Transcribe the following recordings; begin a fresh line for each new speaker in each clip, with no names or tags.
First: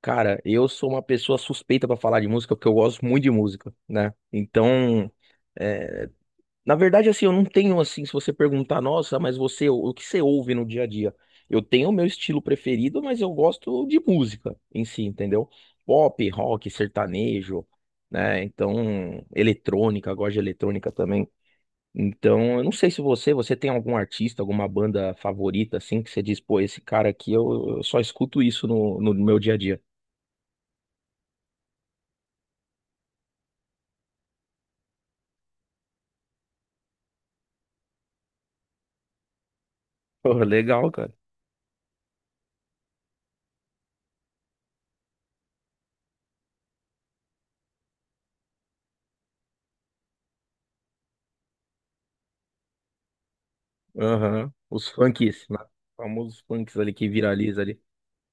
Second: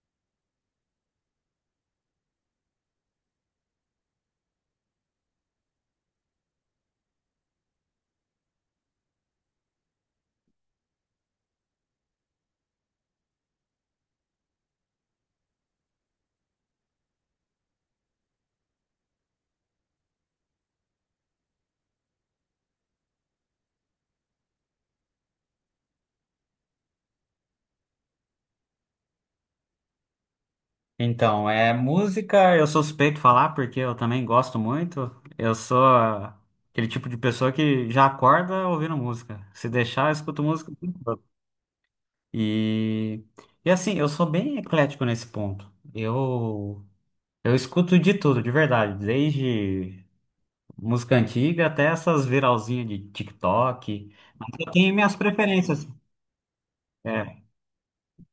Cara, eu sou uma pessoa suspeita pra falar de música, porque eu gosto muito de música, né? Então, é, na verdade, assim, eu não tenho, assim, se você perguntar, nossa, mas você, o que você ouve no dia a dia? Eu tenho o meu estilo preferido, mas eu gosto de música em si, entendeu? Pop, rock, sertanejo, né? Então, eletrônica, eu gosto de eletrônica também. Então, eu não sei se você, você tem algum artista, alguma banda favorita, assim, que você diz, pô, esse cara aqui, eu só escuto isso no meu dia a dia.
Então, é música, eu sou suspeito de falar porque eu também gosto muito. Eu sou aquele tipo de pessoa que já acorda ouvindo música. Se deixar, eu
Pô,
escuto música o
legal,
tempo
cara.
todo. E, e assim, eu sou bem eclético nesse ponto. Eu escuto de tudo, de verdade, desde música antiga até essas viralzinhas de TikTok. Mas
Aham.
eu
Os
tenho minhas
funks, né?
preferências.
Os famosos funks ali que
É,
viraliza ali.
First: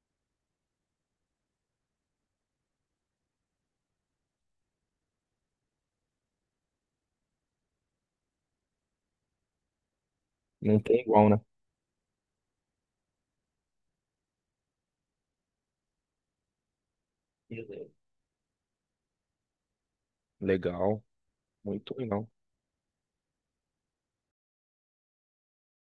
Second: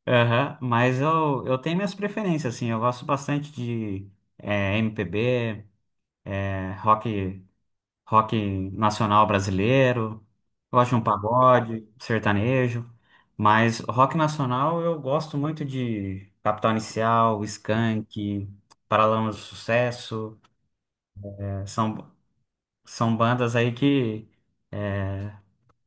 aham, mas eu tenho minhas preferências, assim, eu gosto bastante de MPB. É, rock rock nacional brasileiro,
Não
gosto de
tem
um
igual, né?
pagode, sertanejo, mas rock nacional eu gosto muito de Capital Inicial,
Beleza.
Skank, Paralamas do Sucesso,
Legal. Muito
são,
legal.
bandas aí que é,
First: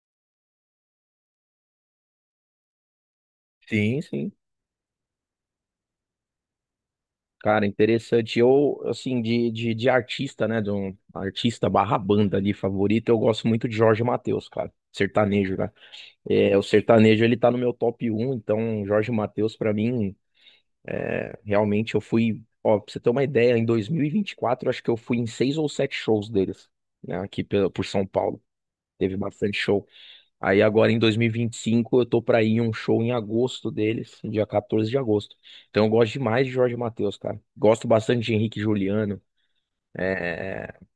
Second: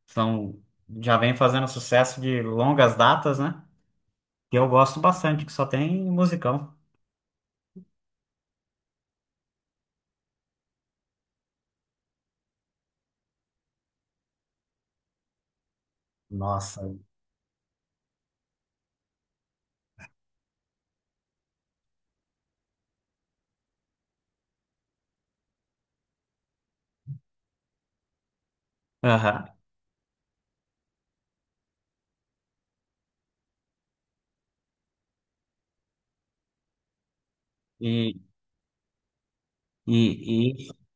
são, já vem fazendo sucesso de longas datas, né?
Sim, sim.
Que eu gosto bastante, que só tem musicão.
Cara, interessante. Eu, assim, de artista, né? De um artista barra banda ali favorito, eu gosto muito de Jorge Mateus, cara. Sertanejo, né? É, o
Nossa.
sertanejo, ele tá no meu top um, então Jorge Mateus, pra mim, realmente eu fui. Ó, pra você ter uma ideia, em 2024, eu acho que eu fui em seis ou sete shows deles, né? Aqui por São Paulo. Teve
Aham.
bastante show. Aí agora em 2025 eu tô pra ir em um show em agosto deles, dia 14 de agosto. Então eu gosto demais de Jorge Mateus, cara. Gosto
E,
bastante de Henrique e Juliano,
e, e...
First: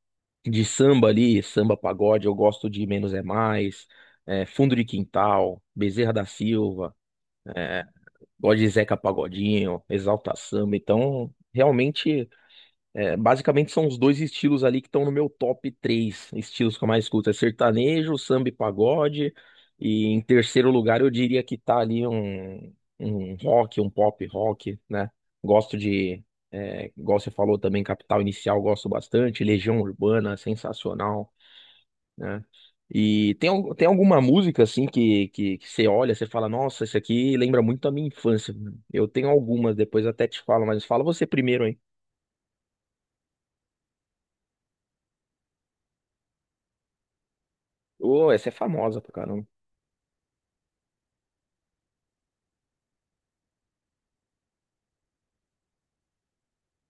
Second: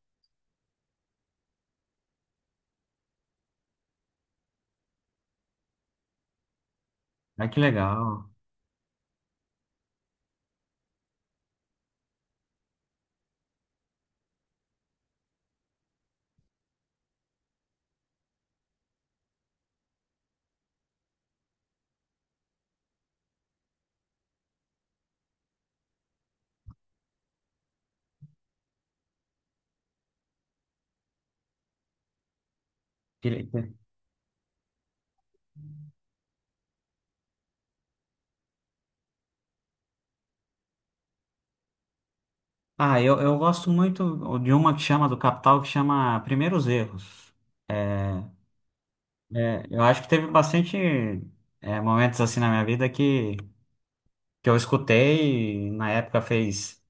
de samba ali, samba pagode, eu gosto de Menos é Mais, Fundo de Quintal, Bezerra da Silva,
Ah, que
é,
legal.
gosto de Zeca Pagodinho, Exalta Samba. Então, realmente. É, basicamente são os dois estilos ali que estão no meu top 3 estilos que eu mais escuto. É sertanejo, samba e pagode. E em terceiro lugar eu diria que tá ali um rock, um pop rock, né? Gosto de, igual você falou também, Capital Inicial, gosto bastante. Legião Urbana, sensacional, né?
Que
E
le-
tem alguma música assim que você olha, você fala, nossa, isso aqui lembra muito a minha infância. Eu tenho algumas, depois até te falo, mas fala você primeiro, hein?
Ah, eu gosto muito de uma que chama do Capital, que chama Primeiros Erros. É,
Ô, essa é famosa pra caramba.
eu acho que teve bastante momentos assim na minha vida que eu escutei e na época fez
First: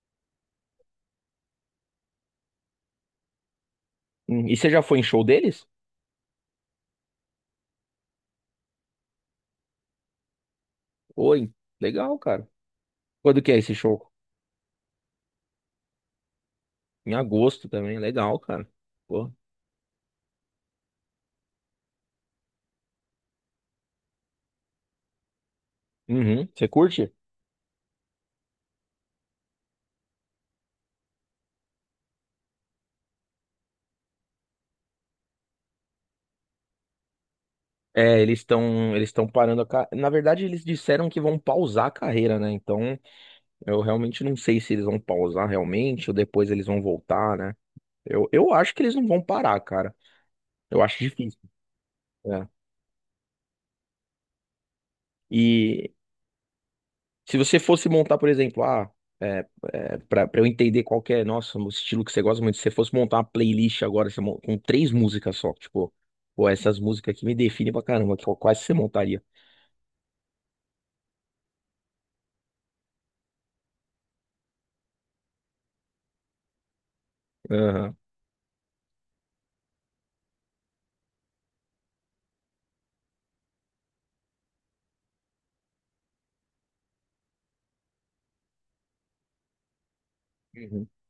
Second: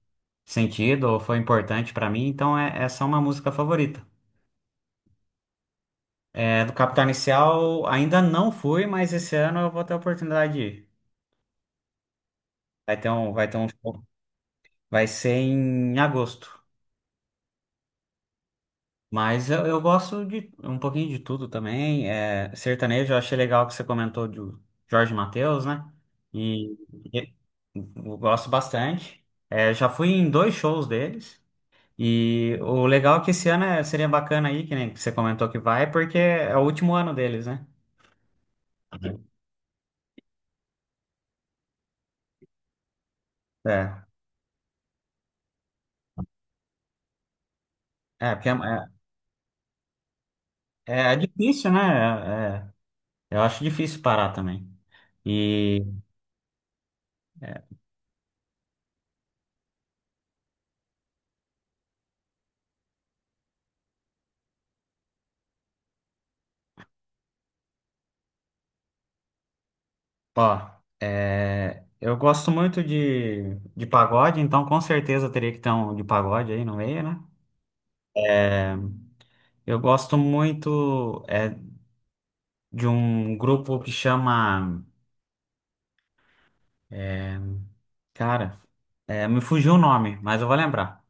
sentido ou foi importante pra mim, então essa é uma música favorita.
E você já foi em show deles?
É, do Capital Inicial ainda não fui, mas esse ano eu vou ter a oportunidade de ir.
Oi, legal, cara. Quando
Vai
que é
ter um
esse
show.
show?
Vai ser em agosto.
Em agosto também, legal, cara. Pô.
Mas eu gosto de um pouquinho de tudo também. É, sertanejo, eu achei legal que você comentou do Jorge Mateus, né?
Uhum, você
E,
curte?
e- eu gosto bastante. É, já fui em dois shows deles. E o legal é que esse ano seria bacana aí, que nem você comentou que vai, porque é o último ano deles, né?
É, eles estão parando a ca... Na verdade, eles disseram que vão pausar a carreira, né? Então, eu
É,
realmente não sei se eles vão pausar realmente ou depois eles vão voltar, né?
porque
Eu acho que eles não vão parar, cara. Eu acho
é
difícil,
difícil, né?
né?
Eu acho difícil parar também. E
E se você fosse montar, por exemplo, é, para eu entender qual que é, nossa, o estilo que você gosta muito, se você fosse montar uma playlist agora você com três músicas só, tipo, pô, essas músicas aqui me definem pra caramba, quais você montaria?
ó, eu gosto muito de pagode, então com certeza teria que ter um de pagode aí no meio, né?
Aham.
Eu gosto muito de um grupo que chama. Cara, me fugiu o nome, mas eu vou
Uhum.
lembrar.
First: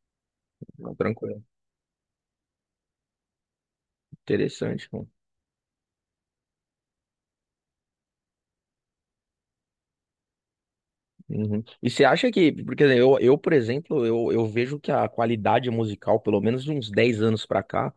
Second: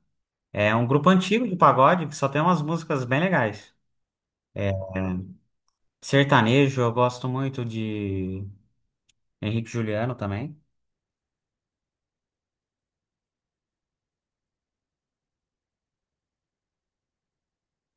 É um
Não,
grupo
tranquilo.
antigo de pagode que só tem umas músicas bem legais.
Interessante, mano.
Sertanejo, eu gosto muito de Henrique Juliano também.
Uhum. E você acha que, porque assim, eu, por exemplo, eu vejo que a qualidade musical, pelo menos de uns 10 anos pra cá,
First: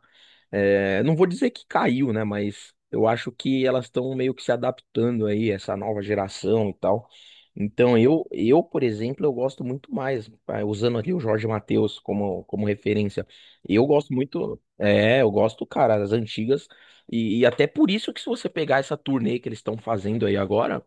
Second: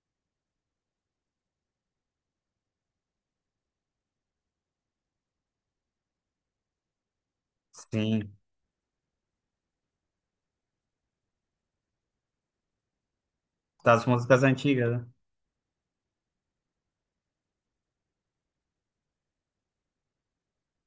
é, não vou dizer que caiu, né? Mas eu acho que elas estão meio que se adaptando aí, essa nova geração e tal. Então, eu,
Sim,
eu, por exemplo, eu gosto muito mais, usando ali o Jorge Mateus como, como referência. Eu
das
gosto
músicas
muito,
antigas, né?
eu gosto, cara, das antigas. E até por isso que se você pegar essa turnê que eles estão fazendo aí agora,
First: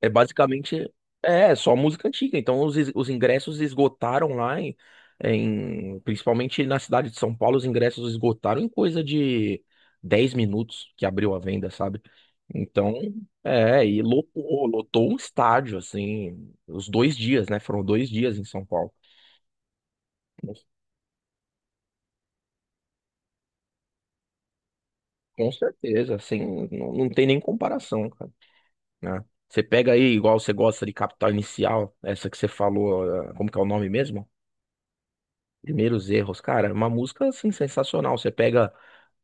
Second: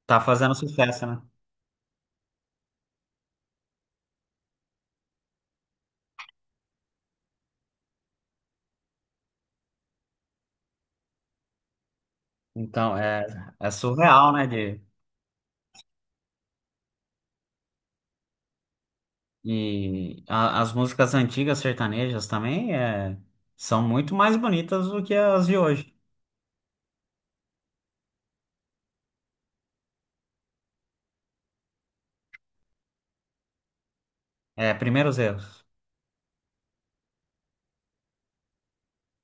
é
Tá fazendo
basicamente
sucesso, né?
só música antiga. Então os ingressos esgotaram lá principalmente na cidade de São Paulo, os ingressos esgotaram em coisa de 10 minutos que abriu a venda, sabe? Então,
Então, é
e
surreal, né?
lotou, lotou um estádio assim, os 2 dias, né? Foram 2 dias em São Paulo.
E as músicas antigas sertanejas também são muito mais bonitas do que as
Com
de hoje.
certeza, assim, não, não tem nem comparação, cara, né? Você pega aí, igual você gosta de Capital Inicial, essa que você falou, como que é o nome mesmo?
É, Primeiros Erros,
Primeiros Erros, cara, é uma música assim sensacional. Você pega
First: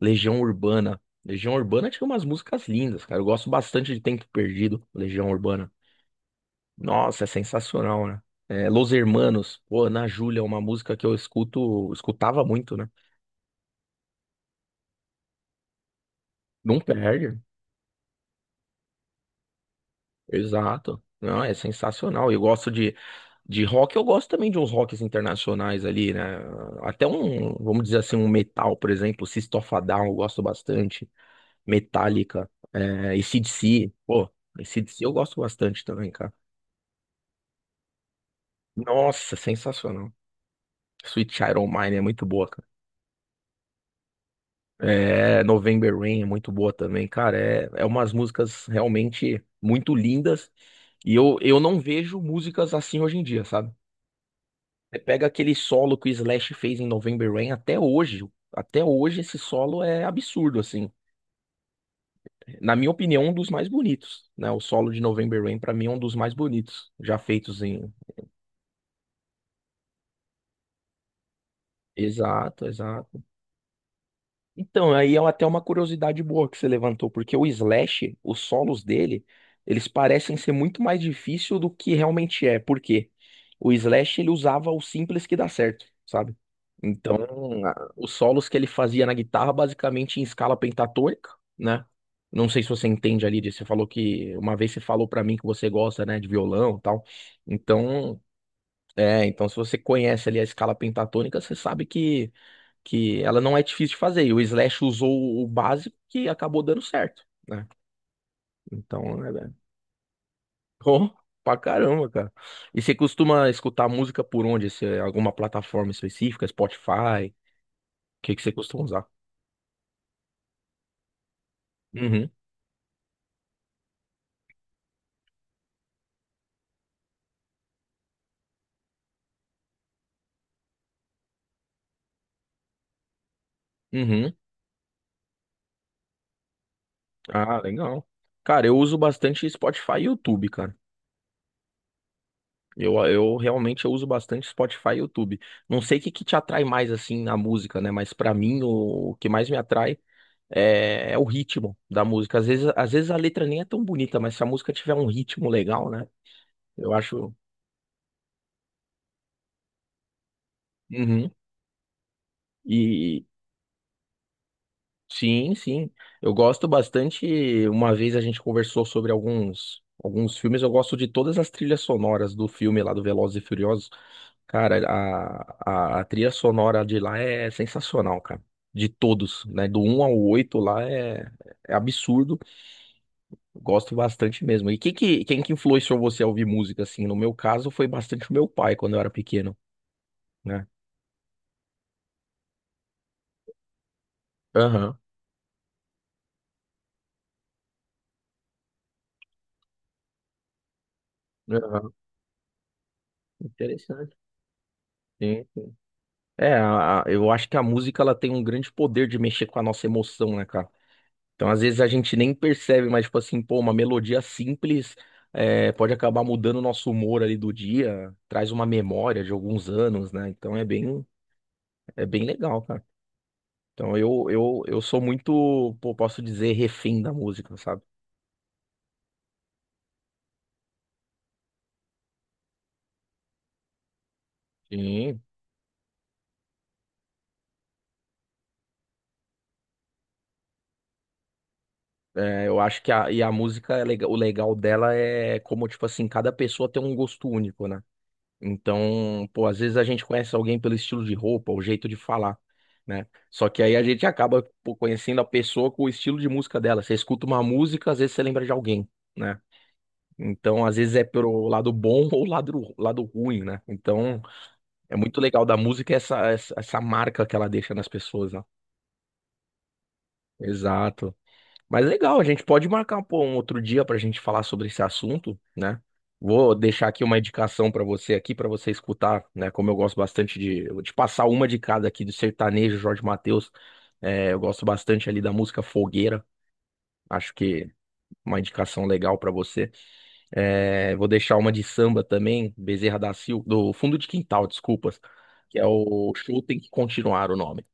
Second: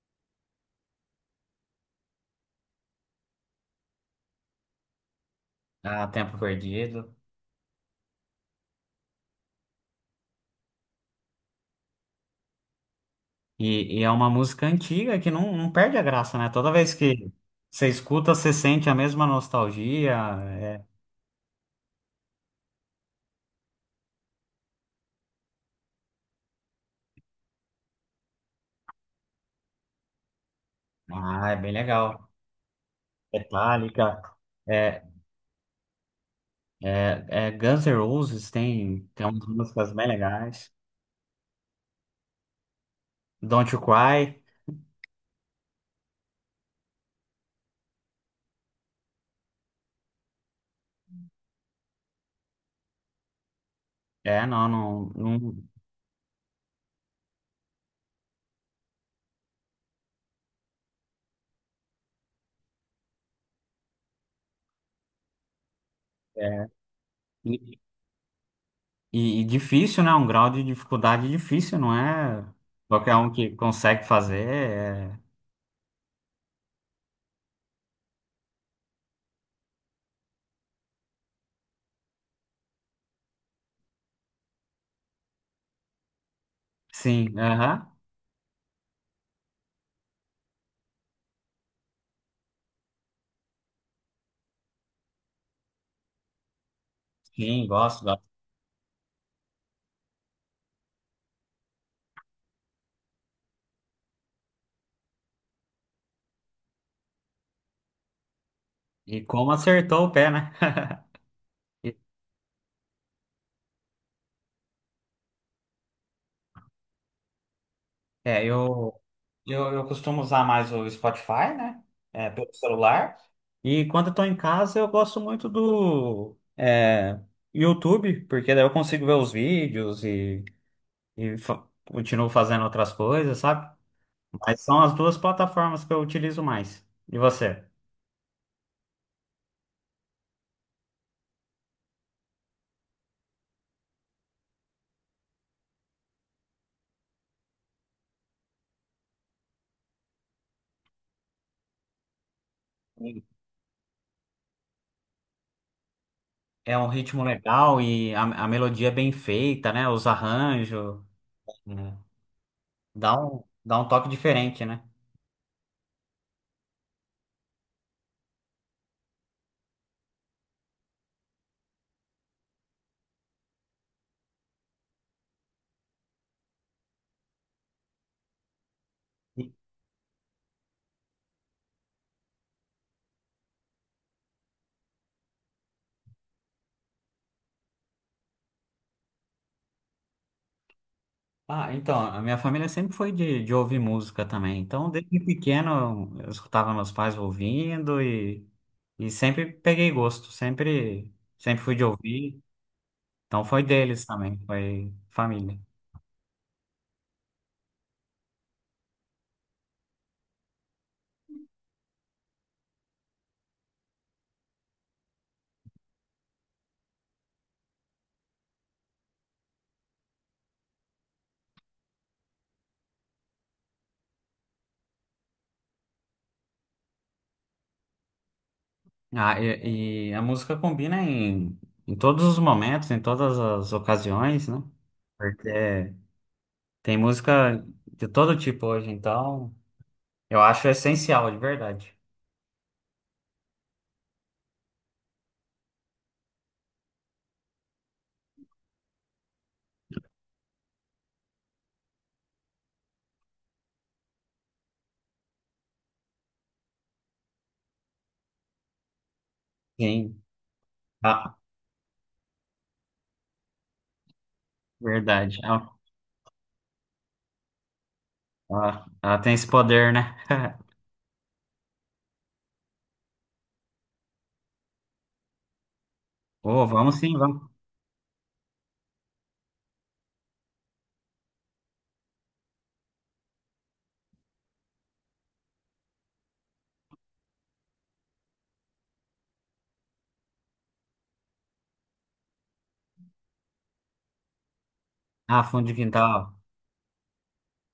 Legião Urbana. Legião Urbana tinha umas músicas lindas, cara. Eu gosto bastante de Tempo Perdido, Legião Urbana.
Há Tempo Perdido.
Nossa, é sensacional, né? É, Los Hermanos, pô, Ana Júlia, é uma música que eu escuto, escutava muito, né?
E é uma música antiga que não, não perde a graça, né? Toda
Não
vez que
perde.
você escuta, você sente a mesma nostalgia. é-
Exato. Não, é sensacional. Eu gosto de rock, eu gosto também de uns rocks internacionais ali, né? Até um, vamos dizer assim, um metal, por exemplo, System of a Down, eu gosto bastante.
ah, é bem legal.
Metallica, AC/DC.
Metallica.
Pô,
É,
AC/DC eu gosto bastante também, cara.
é Guns N' Roses tem
Nossa,
umas músicas bem
sensacional.
legais.
Sweet Child O' Mine é muito boa, cara.
Don't You Cry.
É, November Rain é muito boa também, cara. É umas músicas realmente muito lindas. E eu não vejo músicas assim hoje em dia, sabe?
É, não,
Você pega aquele
não,
solo que o Slash fez em November Rain até hoje. Até hoje esse solo é absurdo, assim. Na minha opinião, um dos mais bonitos, né? O solo de November Rain, pra mim, é um dos mais bonitos já feitos
não-
em.
e difícil, né? Um grau de dificuldade difícil, não é
Exato,
qualquer
exato.
um que consegue fazer.
Então, aí é
é-
até uma curiosidade boa que você levantou, porque o Slash, os solos dele, eles parecem ser muito mais difícil do que realmente é. Por quê? O Slash, ele usava o simples que dá certo, sabe? Então,
Sim, aham.
os solos que ele fazia na guitarra, basicamente em escala pentatônica, né? Não sei se você entende ali, disso, você falou que uma vez você falou pra mim que você gosta, né, de violão e tal.
Sim, gosto,
Então,
gosto.
é, então se você conhece ali a escala pentatônica, você sabe que ela não é difícil de fazer. E o Slash usou o básico que acabou dando certo, né?
E
Então,
como acertou o pé, né?
oh, pra
E-
caramba, cara. E você costuma escutar música por onde? Se é alguma plataforma específica, Spotify? O que que
É,
você costuma usar?
eu costumo usar mais o Spotify, né?
Uhum,
É, pelo celular. E quando eu tô em casa, eu gosto muito do YouTube, porque daí eu consigo ver os vídeos e, continuo fazendo outras coisas, sabe?
uhum.
Mas são as duas plataformas que eu utilizo mais. E
Ah,
você?
legal. Cara, eu uso bastante Spotify e YouTube, cara. Eu realmente eu uso bastante Spotify e YouTube. Não sei o que que te atrai mais assim na música, né? Mas pra mim o que mais me atrai é o ritmo da música. Às vezes a letra nem é tão bonita, mas se a música tiver um ritmo legal, né?
É um
Eu
ritmo
acho.
legal e a melodia é bem feita, né? Os arranjos,
Uhum.
né?
E
Dá um toque diferente, né?
sim, sim. Eu gosto bastante. Uma vez a gente conversou sobre alguns filmes. Eu gosto de todas as trilhas sonoras do filme lá do Velozes e Furiosos. Cara, a trilha sonora de lá é sensacional, cara. De todos,
E-
né? Do um ao 8 lá é absurdo. Gosto bastante mesmo. E quem que influenciou você a ouvir música, assim? No meu caso, foi bastante o meu pai quando eu era pequeno, né?
Ah, então, a minha família sempre foi de ouvir música também. Então,
Aham,
desde pequeno, eu escutava meus pais ouvindo e sempre peguei gosto, sempre, sempre fui de
aham.
ouvir. Então, foi deles
Interessante.
também, foi
Sim.
família.
É, eu acho que a música ela tem um grande poder de mexer com a nossa emoção, né, cara? Então, às vezes a gente nem percebe, mas, tipo assim, pô, uma melodia simples pode acabar mudando o nosso humor ali do dia, traz uma memória de alguns anos, né? Então é bem legal, cara. Então eu sou muito, pô, posso dizer, refém da música, sabe?
Ah, e a música combina em, em todos os momentos, em todas as ocasiões, né?
Sim,
Porque tem música de todo tipo hoje, então eu acho essencial, de verdade.
é, eu acho que e a música, o legal dela é como, tipo assim, cada pessoa tem um gosto único, né? Então, pô, às vezes a gente conhece alguém pelo estilo de roupa, o jeito de falar, né? Só que aí a gente acaba, pô, conhecendo a pessoa com o estilo de música dela. Você escuta uma música, às vezes você lembra de alguém, né?
Sim,
Então, às vezes é
ah,
pelo lado bom ou lado ruim, né? Então, é muito
verdade.
legal da
Ah,
música essa, marca que ela deixa nas pessoas, né?
ah, ela tem esse poder, né?
Exato. Mas legal, a gente pode marcar pô, um outro dia para a gente falar sobre esse assunto, né? Vou
Oh,
deixar
vamos
aqui uma
sim, vamos.
indicação para você aqui, para você escutar, né? Como eu gosto bastante de passar uma de cada aqui do sertanejo, Jorge Mateus. É, eu gosto bastante ali da música Fogueira. Acho que uma indicação legal para você. É, vou deixar uma de samba também, Bezerra da Silva, do Fundo de Quintal, desculpas,
Ah,
que é
fundo de
o
quintal.
Show Tem Que Continuar o nome.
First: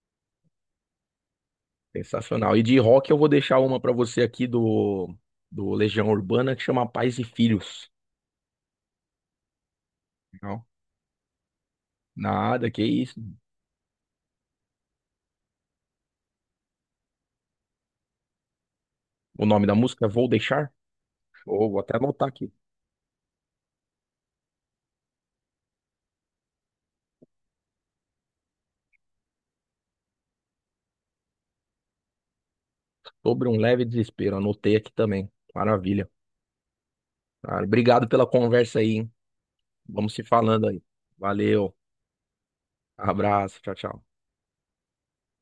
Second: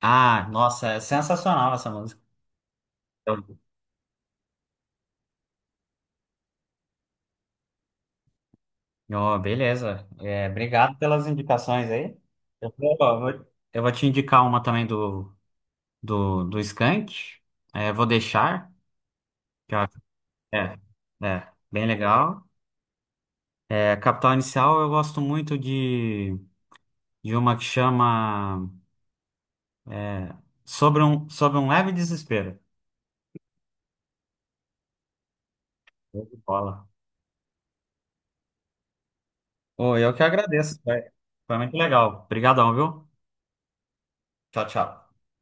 Ah, nossa, é sensacional essa música.
Sensacional. E de rock eu vou deixar
Eu-
uma pra você aqui do, do Legião Urbana que chama Pais e Filhos.
Oh, beleza. É,
Não,
obrigado pelas indicações aí.
nada,
Eu
que
vou,
isso.
vou- eu vou te indicar uma também do Skank. É, vou deixar.
O nome da
que eu acho-
música é Vou Deixar?
É, é,
Ou vou
bem
até anotar
legal.
aqui.
É, Capital Inicial eu gosto muito de. De uma que chama é, Sobre um Leve Desespero.
Sobre um leve desespero. Anotei aqui também. Maravilha.
Show de Bola.
Cara, obrigado pela conversa aí, hein?
Oh,
Vamos
eu
se
que
falando
agradeço.
aí.
Foi, foi
Valeu.
muito legal. Obrigadão, viu?
Abraço. Tchau, tchau.
Tchau, tchau.